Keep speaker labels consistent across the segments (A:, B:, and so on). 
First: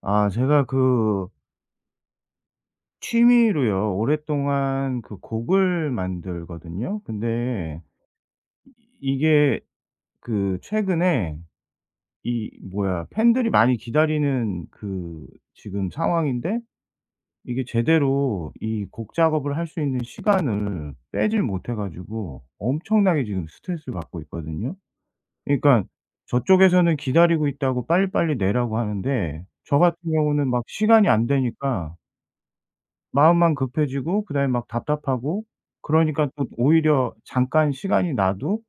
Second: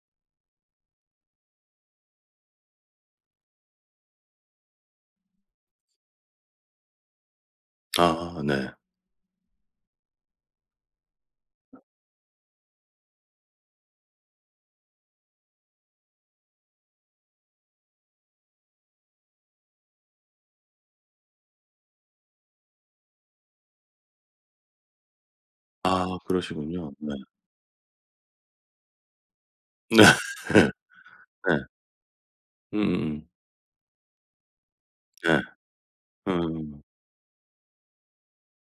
A: 아 제가 그 취미로요 오랫동안 그 곡을 만들거든요. 근데
B: 아 네.
A: 이 이게 그 최근에 이 뭐야. 팬들이 많이 기다리는 그 지금 상황인데 이게 제대로 이 곡 작업을 할 수 있는 시간을 빼지를 못해 가지고 엄청나게 지금 스트레스를 받고 있거든요. 그러니까
B: 아. 그러시군요.
A: 저쪽에서는
B: 네.
A: "기다리고 있다."고 "빨리빨리 내라."고 하는데 저 같은
B: 네.
A: 경우는 막 시간이 안
B: 네.
A: 되니까
B: 으음.
A: 마음만 급해지고 그다음에 막
B: 네.
A: 답답하고 그러니까 또
B: 음.
A: 오히려 잠깐 시간이 나도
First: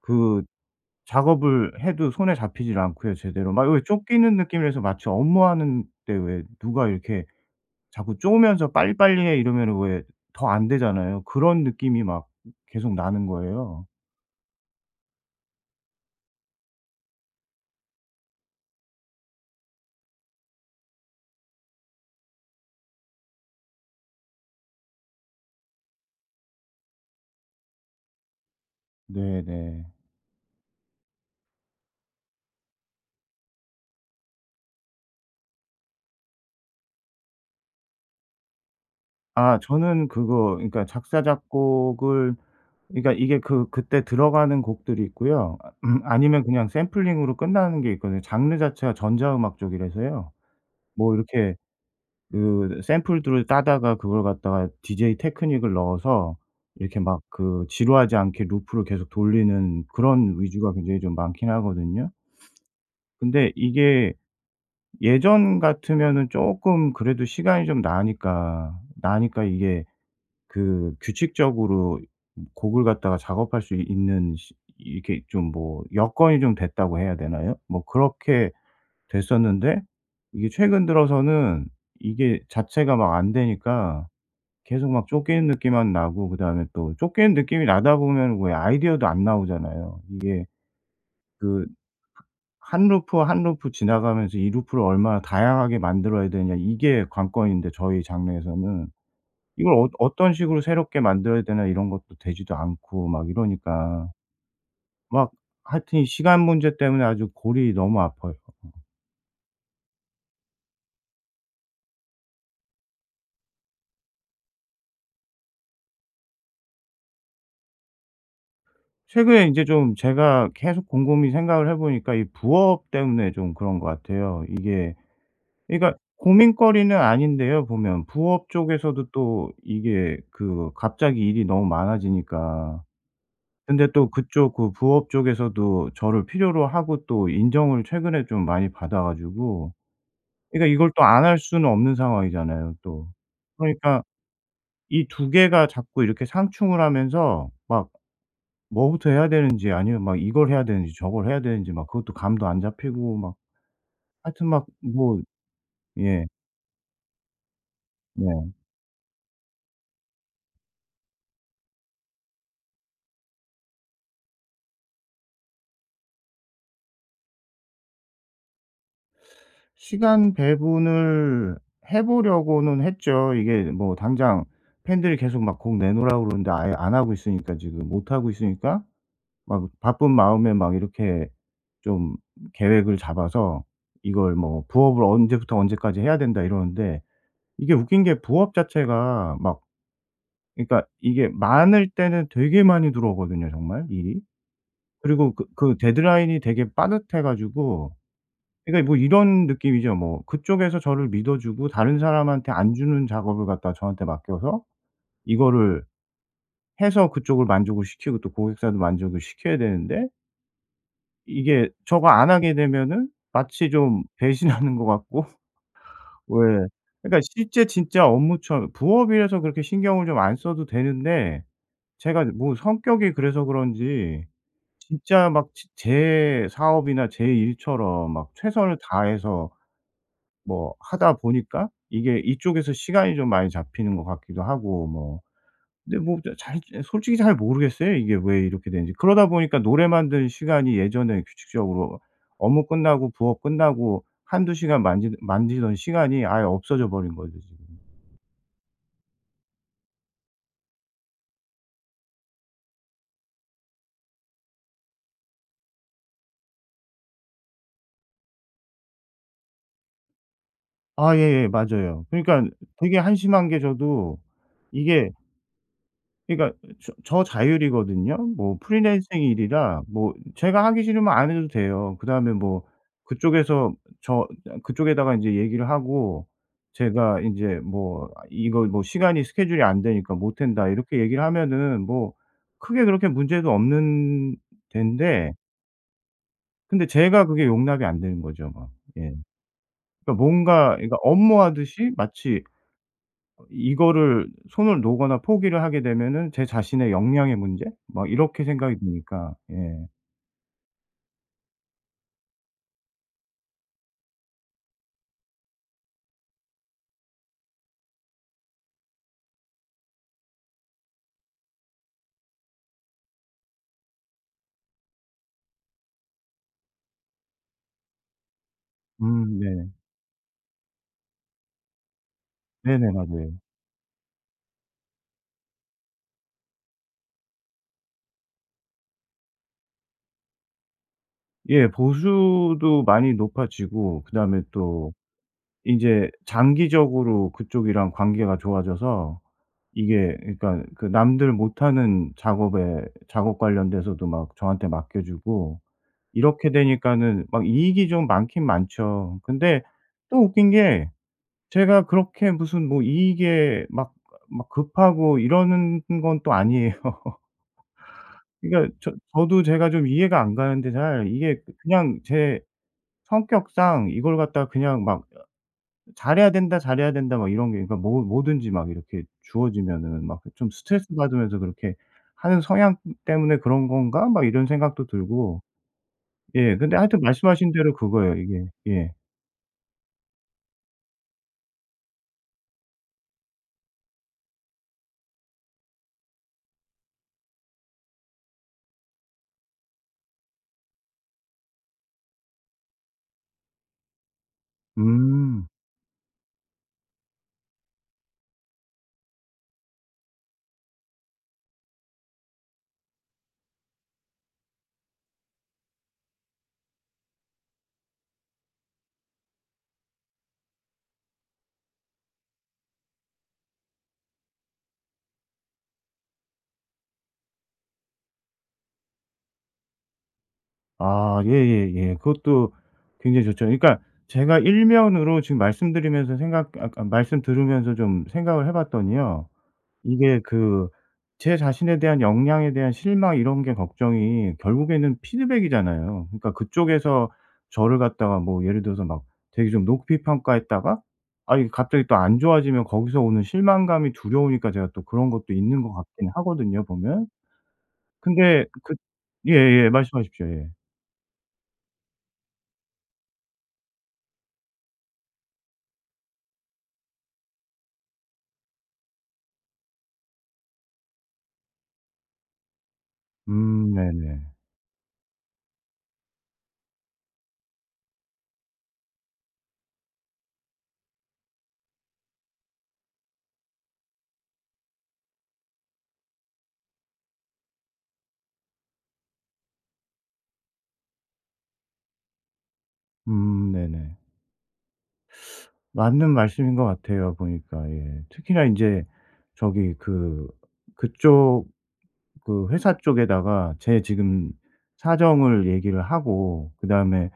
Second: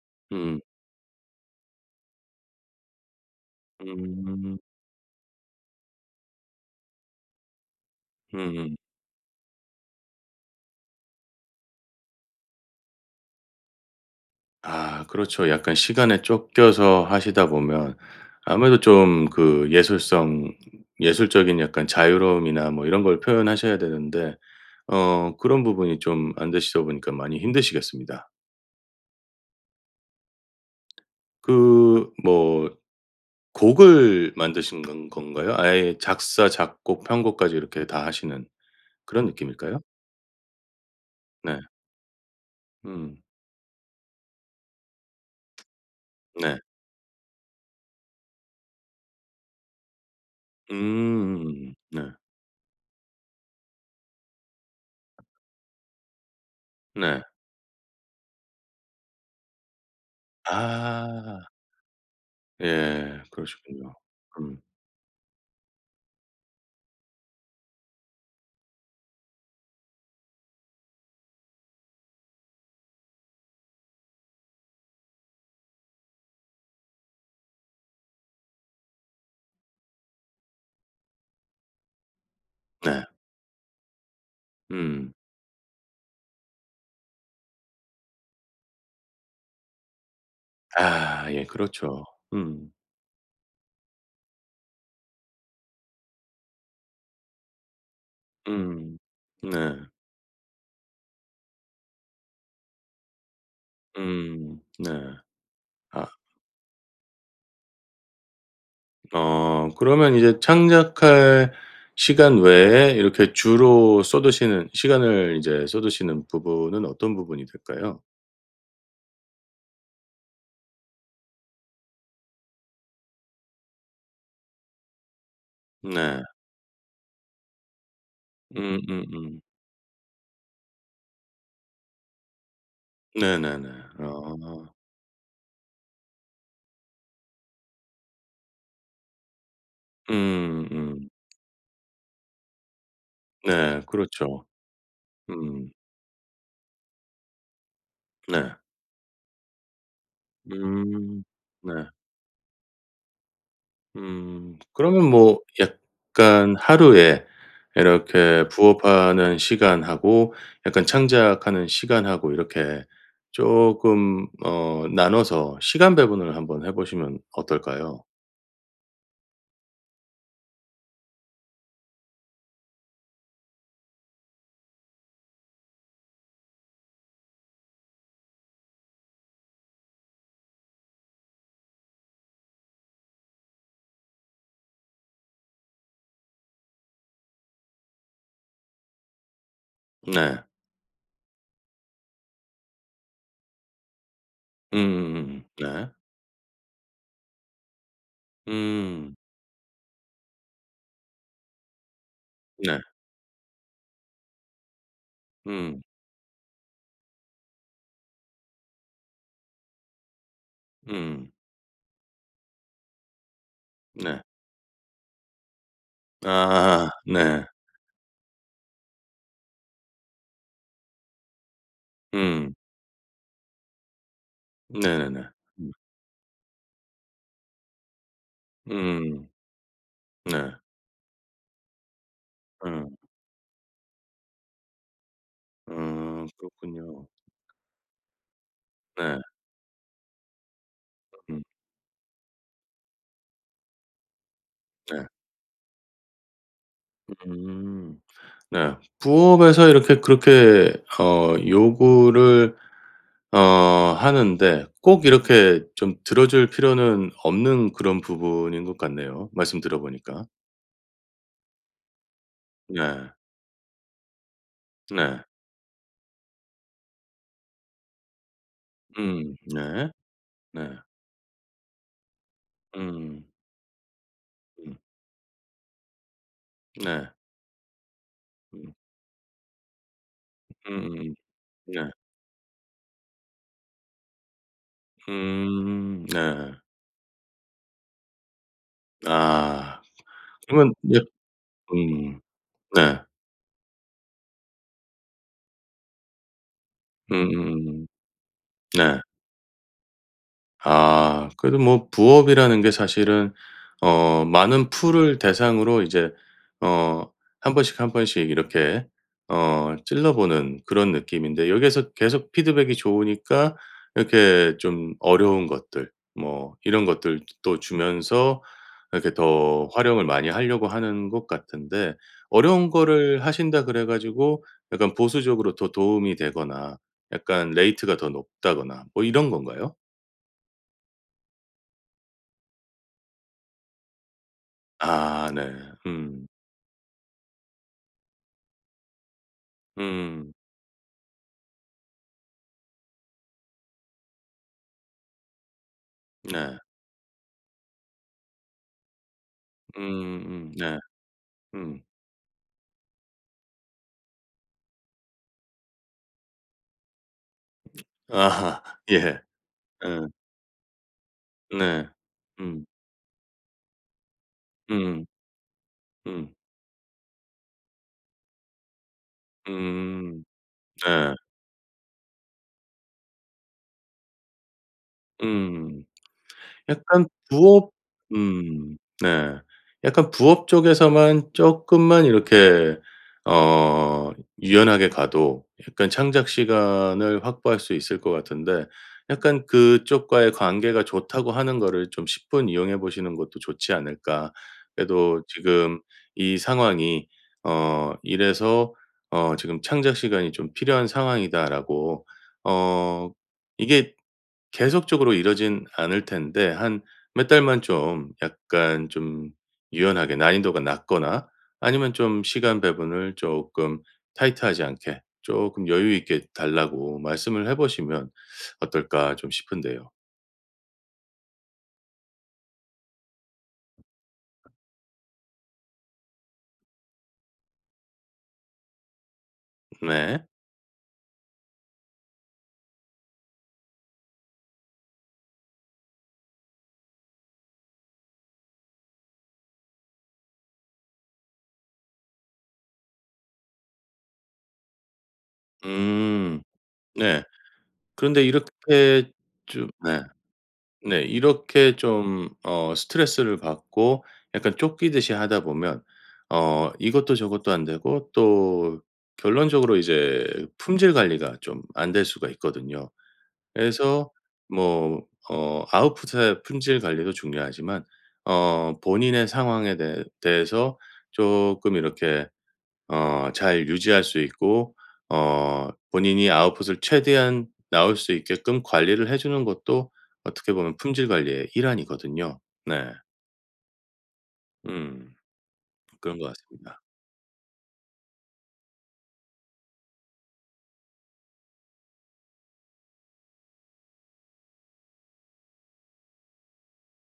A: 그
B: 음.
A: 작업을 해도 손에 잡히질 않고요 제대로. 막 왜 쫓기는
B: 음.
A: 느낌이라서 마치 업무하는데 왜 누가 이렇게 자꾸 쪼면서
B: 음음.
A: "빨리빨리 해." 이러면은 왜 더 안 되잖아요. 그런 느낌이 막 계속 나는 거예요.
B: 아 그렇죠. 약간 시간에 쫓겨서 하시다 보면 아무래도 좀 그 예술성 예술적인 약간 자유로움이나 뭐 이런 걸 표현하셔야 되는데 어 그런 부분이 좀 안 되시다 보니까 많이 힘드시겠습니다.
A: 네네.
B: 그 뭐 곡을 만드시는 건 건가요? 아예 작사, 작곡, 편곡까지 이렇게 다 하시는 그런
A: 아
B: 느낌일까요?
A: 저는 그거 그러니까 작사
B: 네.
A: 작곡을 그러니까
B: 음.
A: 이게 그 그때 들어가는 곡들이 있고요. 아 음 아니면
B: 네.
A: 그냥 샘플링으로 끝나는 게 있거든요. 장르 자체가 전자 음악 쪽이라서요.
B: 음
A: 뭐 이렇게
B: 음음음 네.
A: 그 으 샘플들을 따다가 그걸 갖다가 DJ 테크닉을 넣어서 이렇게 막
B: 네.
A: 그 지루하지 않게 루프를 계속 돌리는 그런 위주가 굉장히 좀
B: 아.
A: 많기는 하거든요.
B: 예
A: 근데
B: 그러시군요.
A: 이게
B: 음.
A: 예전 같으면은 쪼끔 그래도 시간이 좀 나니까, 나니까 이게 그 규칙적으로 이 곡을 갖다가 작업할 수 이 있는 시 이 이렇게 좀 뭐 '여건이 좀 됐다.'고 해야 되나요. 뭐 그렇게 됐었는데 이게 최근 들어서는 이게 자체가
B: 네.
A: 막 안 되니까 계속 막
B: 음.
A: 쫓기는 느낌만 나고 그다음에 또 쫓기는 느낌이 나다 보면 왜 아이디어도 안 나오잖아요. 이게
B: 아, 예,
A: 그
B: 그렇죠. 음.
A: 1 루프 1 루프 지나가면서 이 루프를 얼마나 다양하게 만들어야 되느냐 이게 관건인데 저희 장르에서는.
B: 음
A: 이걸
B: 네.
A: 어 어떤 식으로 새롭게 만들어야 되나 이런 것도 되지도 않고 막 이러니까.
B: 음 네.
A: 막 하여튼 이
B: 아.
A: 시간 문제 때문에 아주 골이 너무 아파요.
B: 어 그러면 이제 창작할 시간 외에 이렇게 주로 쏟으시는 시간을 인제 쏟으시는 부분은 어떤 부분이 될까요?
A: 최근에 인제 좀 제가 계속 곰곰이 생각을 해 보니까 이 부업 때문에 좀 그런 것 같아요. 이게 그러니까
B: 네.
A: 고민거리는 아닌데요 보면. 부업
B: 음 음
A: 쪽에서도
B: 음.
A: 또 이게 그 갑자기 일이 너무 많아지니까.
B: 네네네.
A: 근데 또 그쪽
B: 아.
A: 그 부업 쪽에서도 저를 필요로 하고 또 인정을 최근에 좀 많이 받아 가지고
B: 음
A: 그러니까 이걸 또
B: 음.
A: 안 할 수는 없는 상황이잖아요 또.
B: 네
A: 그러니까
B: 그렇죠.
A: 이 2 개가
B: 음.
A: 자꾸 이렇게 상충을 하면서 막
B: 네.
A: 뭐부터 해야 되는지 아니면 막 이걸 해야 되는지
B: 음
A: 저걸 해야 되는지
B: 네.
A: 막 그것도 감도 안 잡히고 막. 하여튼
B: 음
A: 막
B: 그러면
A: 뭐
B: 뭐
A: 예.
B: 약간 하루에 이렇게
A: 네.
B: 부업 하는 시간하고 약간 창작하는 시간하고 이렇게 쪼금 어 나눠서 시간 배분을 한번 해보시면 어떨까요?
A: 시간 배분을 해 보려고는 했죠. 이게 뭐 당장 팬들이 계속 막 "곡 내놓으라."고 그러는데 아예 안 하고 있으니까 지금 못하고 있으니까 막 바쁜 마음에 막 이렇게 좀 계획을 잡아서 이걸 뭐 부업을 '언제부터 언제까지 해야 된다.' 이러는데 이게 웃긴 게 부업 자체가 막
B: 네.
A: 이 그러니까 이게 많을 때는 되게 많이 들어오거든요 정말 일이. 그리고
B: 음음음음
A: 그 그
B: 네.
A: 데드라인이 되게 빠듯해 가지고 그러니까 뭐
B: 음.
A: 이런 느낌이죠 뭐. 그쪽에서 저를 믿어주고 다른 사람한테 안
B: 네.
A: 주는 작업을 갖다가 저한테 맡겨서
B: 음.
A: 이거를 해서 그쪽을 만족을 시키고 또 고객사도 만족을 시켜야 되는데
B: 음.
A: 이게 저거 안 하게 되면은 마치 좀
B: 네.
A: 배신하는 것 같고 왜
B: 아
A: 그러니까
B: 네.
A: 실제 진짜 업무처 부업이라서 그렇게 신경을 좀 안 써도 되는데 제가
B: 음.
A: 뭐 성격이 그래서 그런지
B: 네네네.
A: 진짜 막 지
B: 음.
A: 제 사업이나 제 일처럼 막 최선을
B: 음.
A: 다해서
B: 네.
A: 뭐 하다 보니까 이게 이쪽에서
B: 음.
A: 시간이 좀 많이 잡히는 것 같기도 하고 뭐. 근데 뭐
B: 음.
A: 저 잘 잘 이
B: 그렇군요.
A: 솔직히 잘 모르겠어요 이게 왜 이렇게 되는지.
B: 네.
A: 그러다 보니까 노래 만드는 시간이
B: 어
A: 예전에
B: 음.
A: 규칙적으로 업무 끝나고 부업 끝나고 1-2 시간
B: 네.
A: 만지는 만지던 시간이 아예 없어져 버린 거죠 지금.
B: 음. 네. 부업에서 이렇게 그렇게 어 요구를 어 하는데 꼭 이렇게 좀 들어 줄 필요는 없는 그런 부분인 것 같네요 말씀 들어 보니까.
A: 아 예예. 맞아요. 그러니깐 되게
B: 네.
A: 한심한 게 저도 이게
B: 네.
A: 그러니까 이 저 저 자율이거든요. 뭐 프리랜서
B: 음.
A: 일이라
B: 네.
A: 뭐 제가
B: 네.
A: 하기 싫으면 안 해도 돼요. 그다음에 뭐
B: 음.
A: 그쪽에서 저 이 그냥
B: 음.
A: 그쪽에다가 인제 얘기를 하고
B: 네.
A: 제가 인제 뭐 아 이거
B: 음.
A: 뭐 "시간이 스케줄이 안 되니까 못한다." 이렇게
B: 음음음.
A: 얘기를 하면은
B: 네.
A: 뭐 크게 그렇게 문제도 없는 덴데
B: 음 네.
A: 근데 제가 그게 용납이 안 되는 거죠 뭐. 예.
B: 아
A: 그러니까
B: 그러면
A: 뭔가 이거
B: 이제
A: 업무 하듯이
B: 음.
A: 마치
B: 네.
A: 어 이거를 손을 놓거나 포기를 하게 되면은 제 자신의 역량의 문제?
B: 음음음.
A: 막 이렇게 생각이
B: 네.
A: 드니까 예.
B: 아 그래도 뭐 부업이라는 게 사실은 어 많은 풀을 대상으로 이제 어 1 번씩 1 번씩 이렇게 어 찔러 보는 그런 느낌인데. 여기에서 계속 피드백이 좋으니까 이렇게 좀 어려운 것들 뭐 이런 것들 뜨 또 주면서 이렇게
A: 음
B: 더
A: 네.
B: 활용을 많이 하려고 하는 것 같은데 어려운
A: 네네.
B: 거를
A: 맞아요.
B: 하신다 그래 가지고 약간 보수적으로 더 도움이 되거나 약간 레이트가 더 높다거나 뭐 이런 건가요?
A: 예 보수도 많이 높아지고 그다음에 또
B: 아 네.
A: 인제
B: 음.
A: 장기적으로 그쪽이랑 관계가 좋아져서 이게
B: 음.
A: 그러니까 그 남들 못하는 작업에 작업 관련돼서도 막 저한테 맡겨 주고 이렇게
B: 네.
A: 되니까는 막 이익이 좀 많긴 많죠. 근데 또
B: 음음
A: 웃긴
B: 네.
A: 게
B: 음.
A: 제가 그렇게 무슨 뭐 이익에 막 아 막 급하고 이러는 건 또 아니에요.
B: 아하.
A: 그러니까 저
B: 예.
A: 저도 제가 좀
B: 응.
A: 이해가 안 가는데 잘. 이게
B: 네.
A: 그냥 제
B: 음.
A: 성격상 이걸 갖다가 그냥 막
B: 음음.
A: '잘해야
B: 음.
A: 된다, 잘해야 된다' 막 이런 게 그러니까 뭐 뭐든지 막 이렇게 주어지면은 막
B: 음.
A: 그 좀 스트레스
B: 네.
A: 받으면서 '그렇게 하는 성향 때문에 그런 건가?' 막 이런 생각도 들고.
B: 음.
A: 예 근데 하여튼
B: 약간
A: 말씀하신
B: 부업
A: 대로 그거예요 이게.
B: 음
A: 예.
B: 네. 약간 부업 쪽에서만 쪼끔만 이렇게 어 유연하게 가도 약간 창작 시간을 확보할 수 있을 것 같은데. 약간 '그쪽과의 관계가 좋다고 하는 거를 좀 십분 이용해 보시는 것도 좋지 않을까?' 그래도
A: 음.
B: 지금 이 상황이 어 이래서 어 "지금 창작 시간이 좀 필요한 상황이다."라고. 어 이게 계속적으로 이러진 않을 텐데, 한 몇 달만 좀 약간 좀 유연하게 난이도가 낮거나 아니면 좀 시간 배분을 조금 타이트하지 않게 조금 '여유 있게 달라고 말씀을 해 보시면 어떨까' 좀 싶은데요.
A: 아, 예예예. 그것도 굉장히 좋죠. 그러니까 제가 일 면으로 지금 말씀드리면서 생각 아 그러니까 말씀 들으면서 좀 생각을 해 봤더니요. 이게
B: 네.
A: 그 제 자신에 대한 역량에 대한 실망 이런 게 걱정이 결국에는 피드백이잖아요. 그러니까 그쪽에서 저를 갖다가 뭐 예를 들어서 막 되게 좀 높이 평가했다가 아이 갑자기 또 안 좋아지면 거기서 오는 실망감이 두려우니까 제가 또 그런 것도 있는 거 같긴
B: 음.
A: 하거든요, 보면.
B: 네. 그런데
A: 근데 그
B: 이렇게 좀
A: 예예,
B: 네.
A: 말씀하십시오, 예.
B: 네, 이렇게 좀 어 스트레스를 받고 약간 쫓기듯이 하다 보면 어 이것도 저것도 안되고 또 결론적으로 이제 품질 관리가 좀 안 될 수가 있거든요.
A: 음
B: 그래서
A: 네네.
B: 뭐 어 아웃풋의 품질 관리도 중요하지만 어 본인의 상황에 대해 대해서 조금 이렇게 어 잘 유지할 수 있고 어 본인이 아웃풋을 최대한 나올 수 있게끔 관리를 해주는 것도 어떻게 보면 품질 관리의 일환이거든요, 네.
A: 음 네네.
B: 음.
A: 맞는
B: 그런 것
A: 말씀인 것
B: 같습니다.
A: 같아요, 보니까. 예. 특히나 인제 저기 그 그쪽 그 회사 쪽에다가 제 지금 사정을 얘기를 하고 그다음에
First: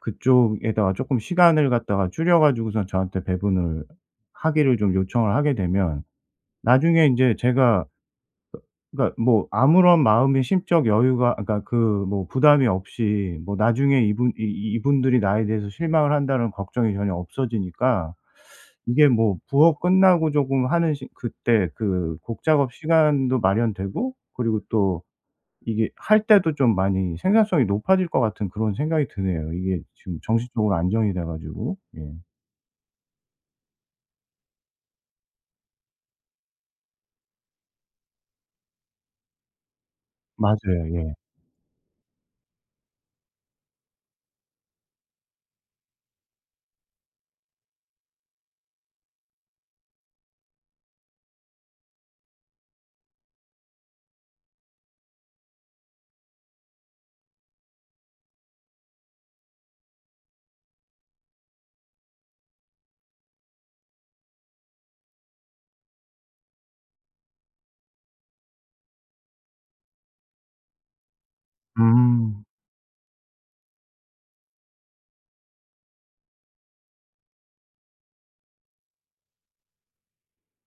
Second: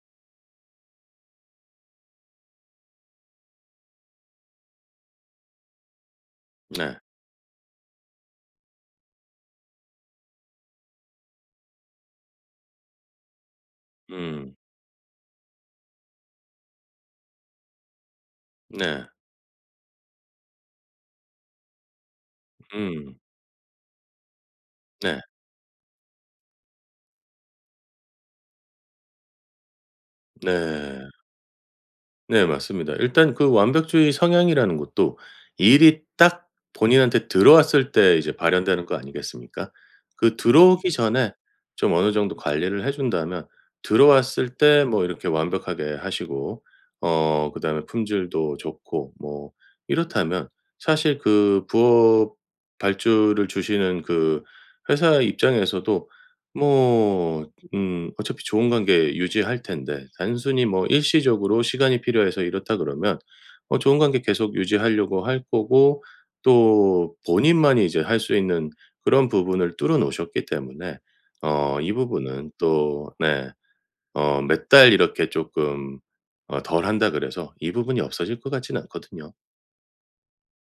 A: 그쪽에다가 조금 시간을 갖다가 줄여 가지고선 저한테 배분을 하기를 좀 요청을 하게 되면
B: 네.
A: 나중에 인제 제가 그 그러니까 뭐 아무런 마음의 심적 여유가 아 그러니까 그 뭐 부담이 없이 뭐 나중에 이분 이
B: 음.
A: 이 '이분들이 나에 대해서 실망을 한다.'는 걱정이 전혀 없어지니까
B: 네.
A: 이게 뭐 부업 끝나고 조금 하는 시 그때 그 곡 작업
B: 음.
A: 시간도 마련되고 그리고 또
B: 네.
A: 이게 할 때도 좀 많이 생산성이 높아질 것 같은 그런 생각이 드네요, 이게 지금 정신적으로
B: 네.
A: 안정이 돼 가지고. 예.
B: 네, 맞습니다. 일단 그 완벽주의 성향이라는 것도 일이 딱 본인한테 들어왔을 때 이제 발현되는 거 아니겠습니까? 그
A: 맞아요,
B: 들어오기
A: 예.
B: 전에 좀 어느 정도 관리를 해 준다면 들어왔을 때 뭐 이렇게 완벽하게 하시고, 어 그다음에 품질도 좋고 뭐 이렇다면 사실 그 부업 발주를 주시는 그 회사 입장에서도 뭐, 음 어차피 좋은 관계 유지할 텐데. 단순히 뭐 일시적으로 시간이 필요해서 이렇다 그러면 어 좋은 관계 계속 유지하려고 할 거고 또 본인만이 이제 할 수 있는 그런 부분을 뚫어 놓으셨기 때문에 어 이
A: 음.
B: 부분은 또 네. 어 몇 달 이렇게 조금 어 덜 한다 그래서 이 부분이 없어질 것 같진 않거든요.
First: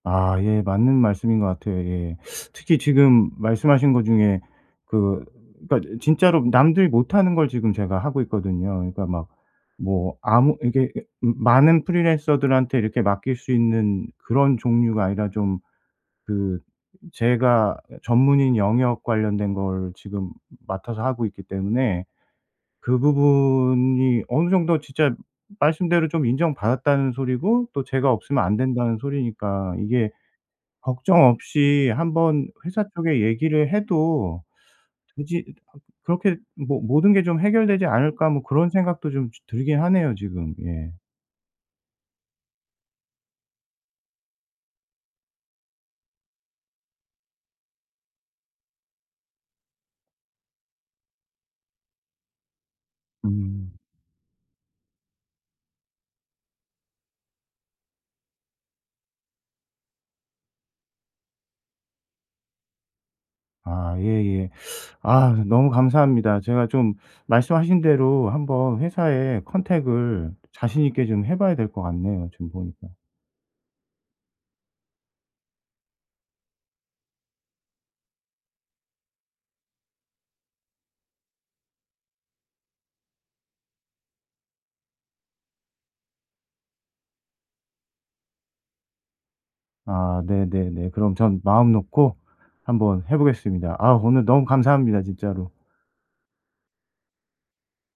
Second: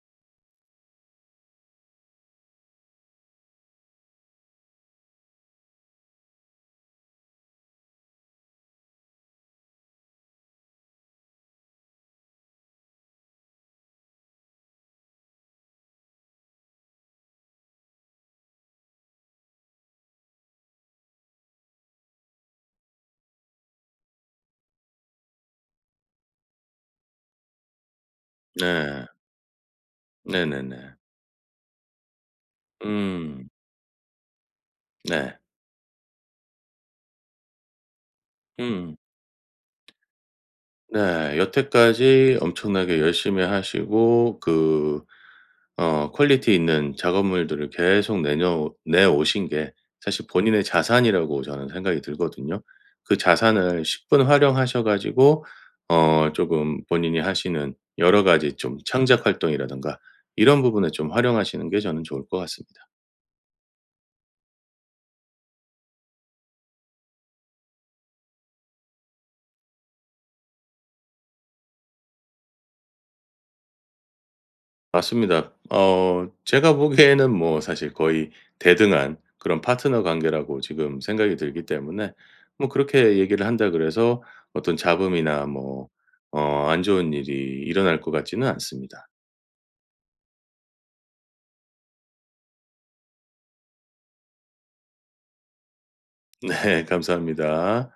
A: 아 예 맞는 말씀인 것 같아요. 예. 특히 지금 말씀하신 것 중에 그 그러니까 진짜로 남들이 못하는 걸 지금 제가 하고 있거든요. 그러니까 막 뭐 아무 이게 이게 많은 프리랜서들한테 이렇게 맡길 수 있는 그런 종류가 아니라 좀 그 제가 전문인 영역 관련된 걸 지금 맡아서 하고 있기 때문에 그 부분이 어느 정도 진짜 말씀대로 좀 '인정받았다.'는 소리고 또 '제가 없으면 안 된다.'는
B: 네.
A: 소리니까 이게
B: 네네네.
A: 걱정 없이 한번 회사 쪽에
B: 음.
A: 얘기를 해도
B: 네.
A: 되지 '그렇게 모 모든 게 좀 해결되지 않을까.' 뭐 그런
B: 음.
A: 생각도 좀 지 들긴 하네요 지금. 예.
B: 네 여태까지 엄청나게 열심히 하시고 그 어 퀄리티 있는 작업물들을 계속 내녀 내 오신 게 사실 본인의 자산이라고 저는 생각이 들거든요. 그
A: 음.
B: 자산을 십분 활용하셔 가지고 어 쪼금 본인이 하시는 여러 가지 좀 창작 활동이라든가 이런 부분을 좀 활용하시는 게 저는 좋을 것 같습니다.
A: 아 예예. 아 너무 감사합니다. 제가 좀 말씀하신 대로 한번 회사에 컨택을 자신 있게 좀 해 봐야 될 것 같네요 지금 보니까.
B: 맞습니다. 어 제가 보기에는 뭐 사실 거의 대등한 그런 파트너 관계라고 지금 생각이 들기 때문에 뭐 그렇게 얘기를 한다 그래서 어떤 잡음이나 뭐 어 안 좋은 일이 일어날 것 같지는 않습니다.
A: 아 네네네. 그럼 전 마음 놓고 한번 해 보겠습니다. 아 오늘 너무 감사합니다 진짜로.
B: 네 감사합니다.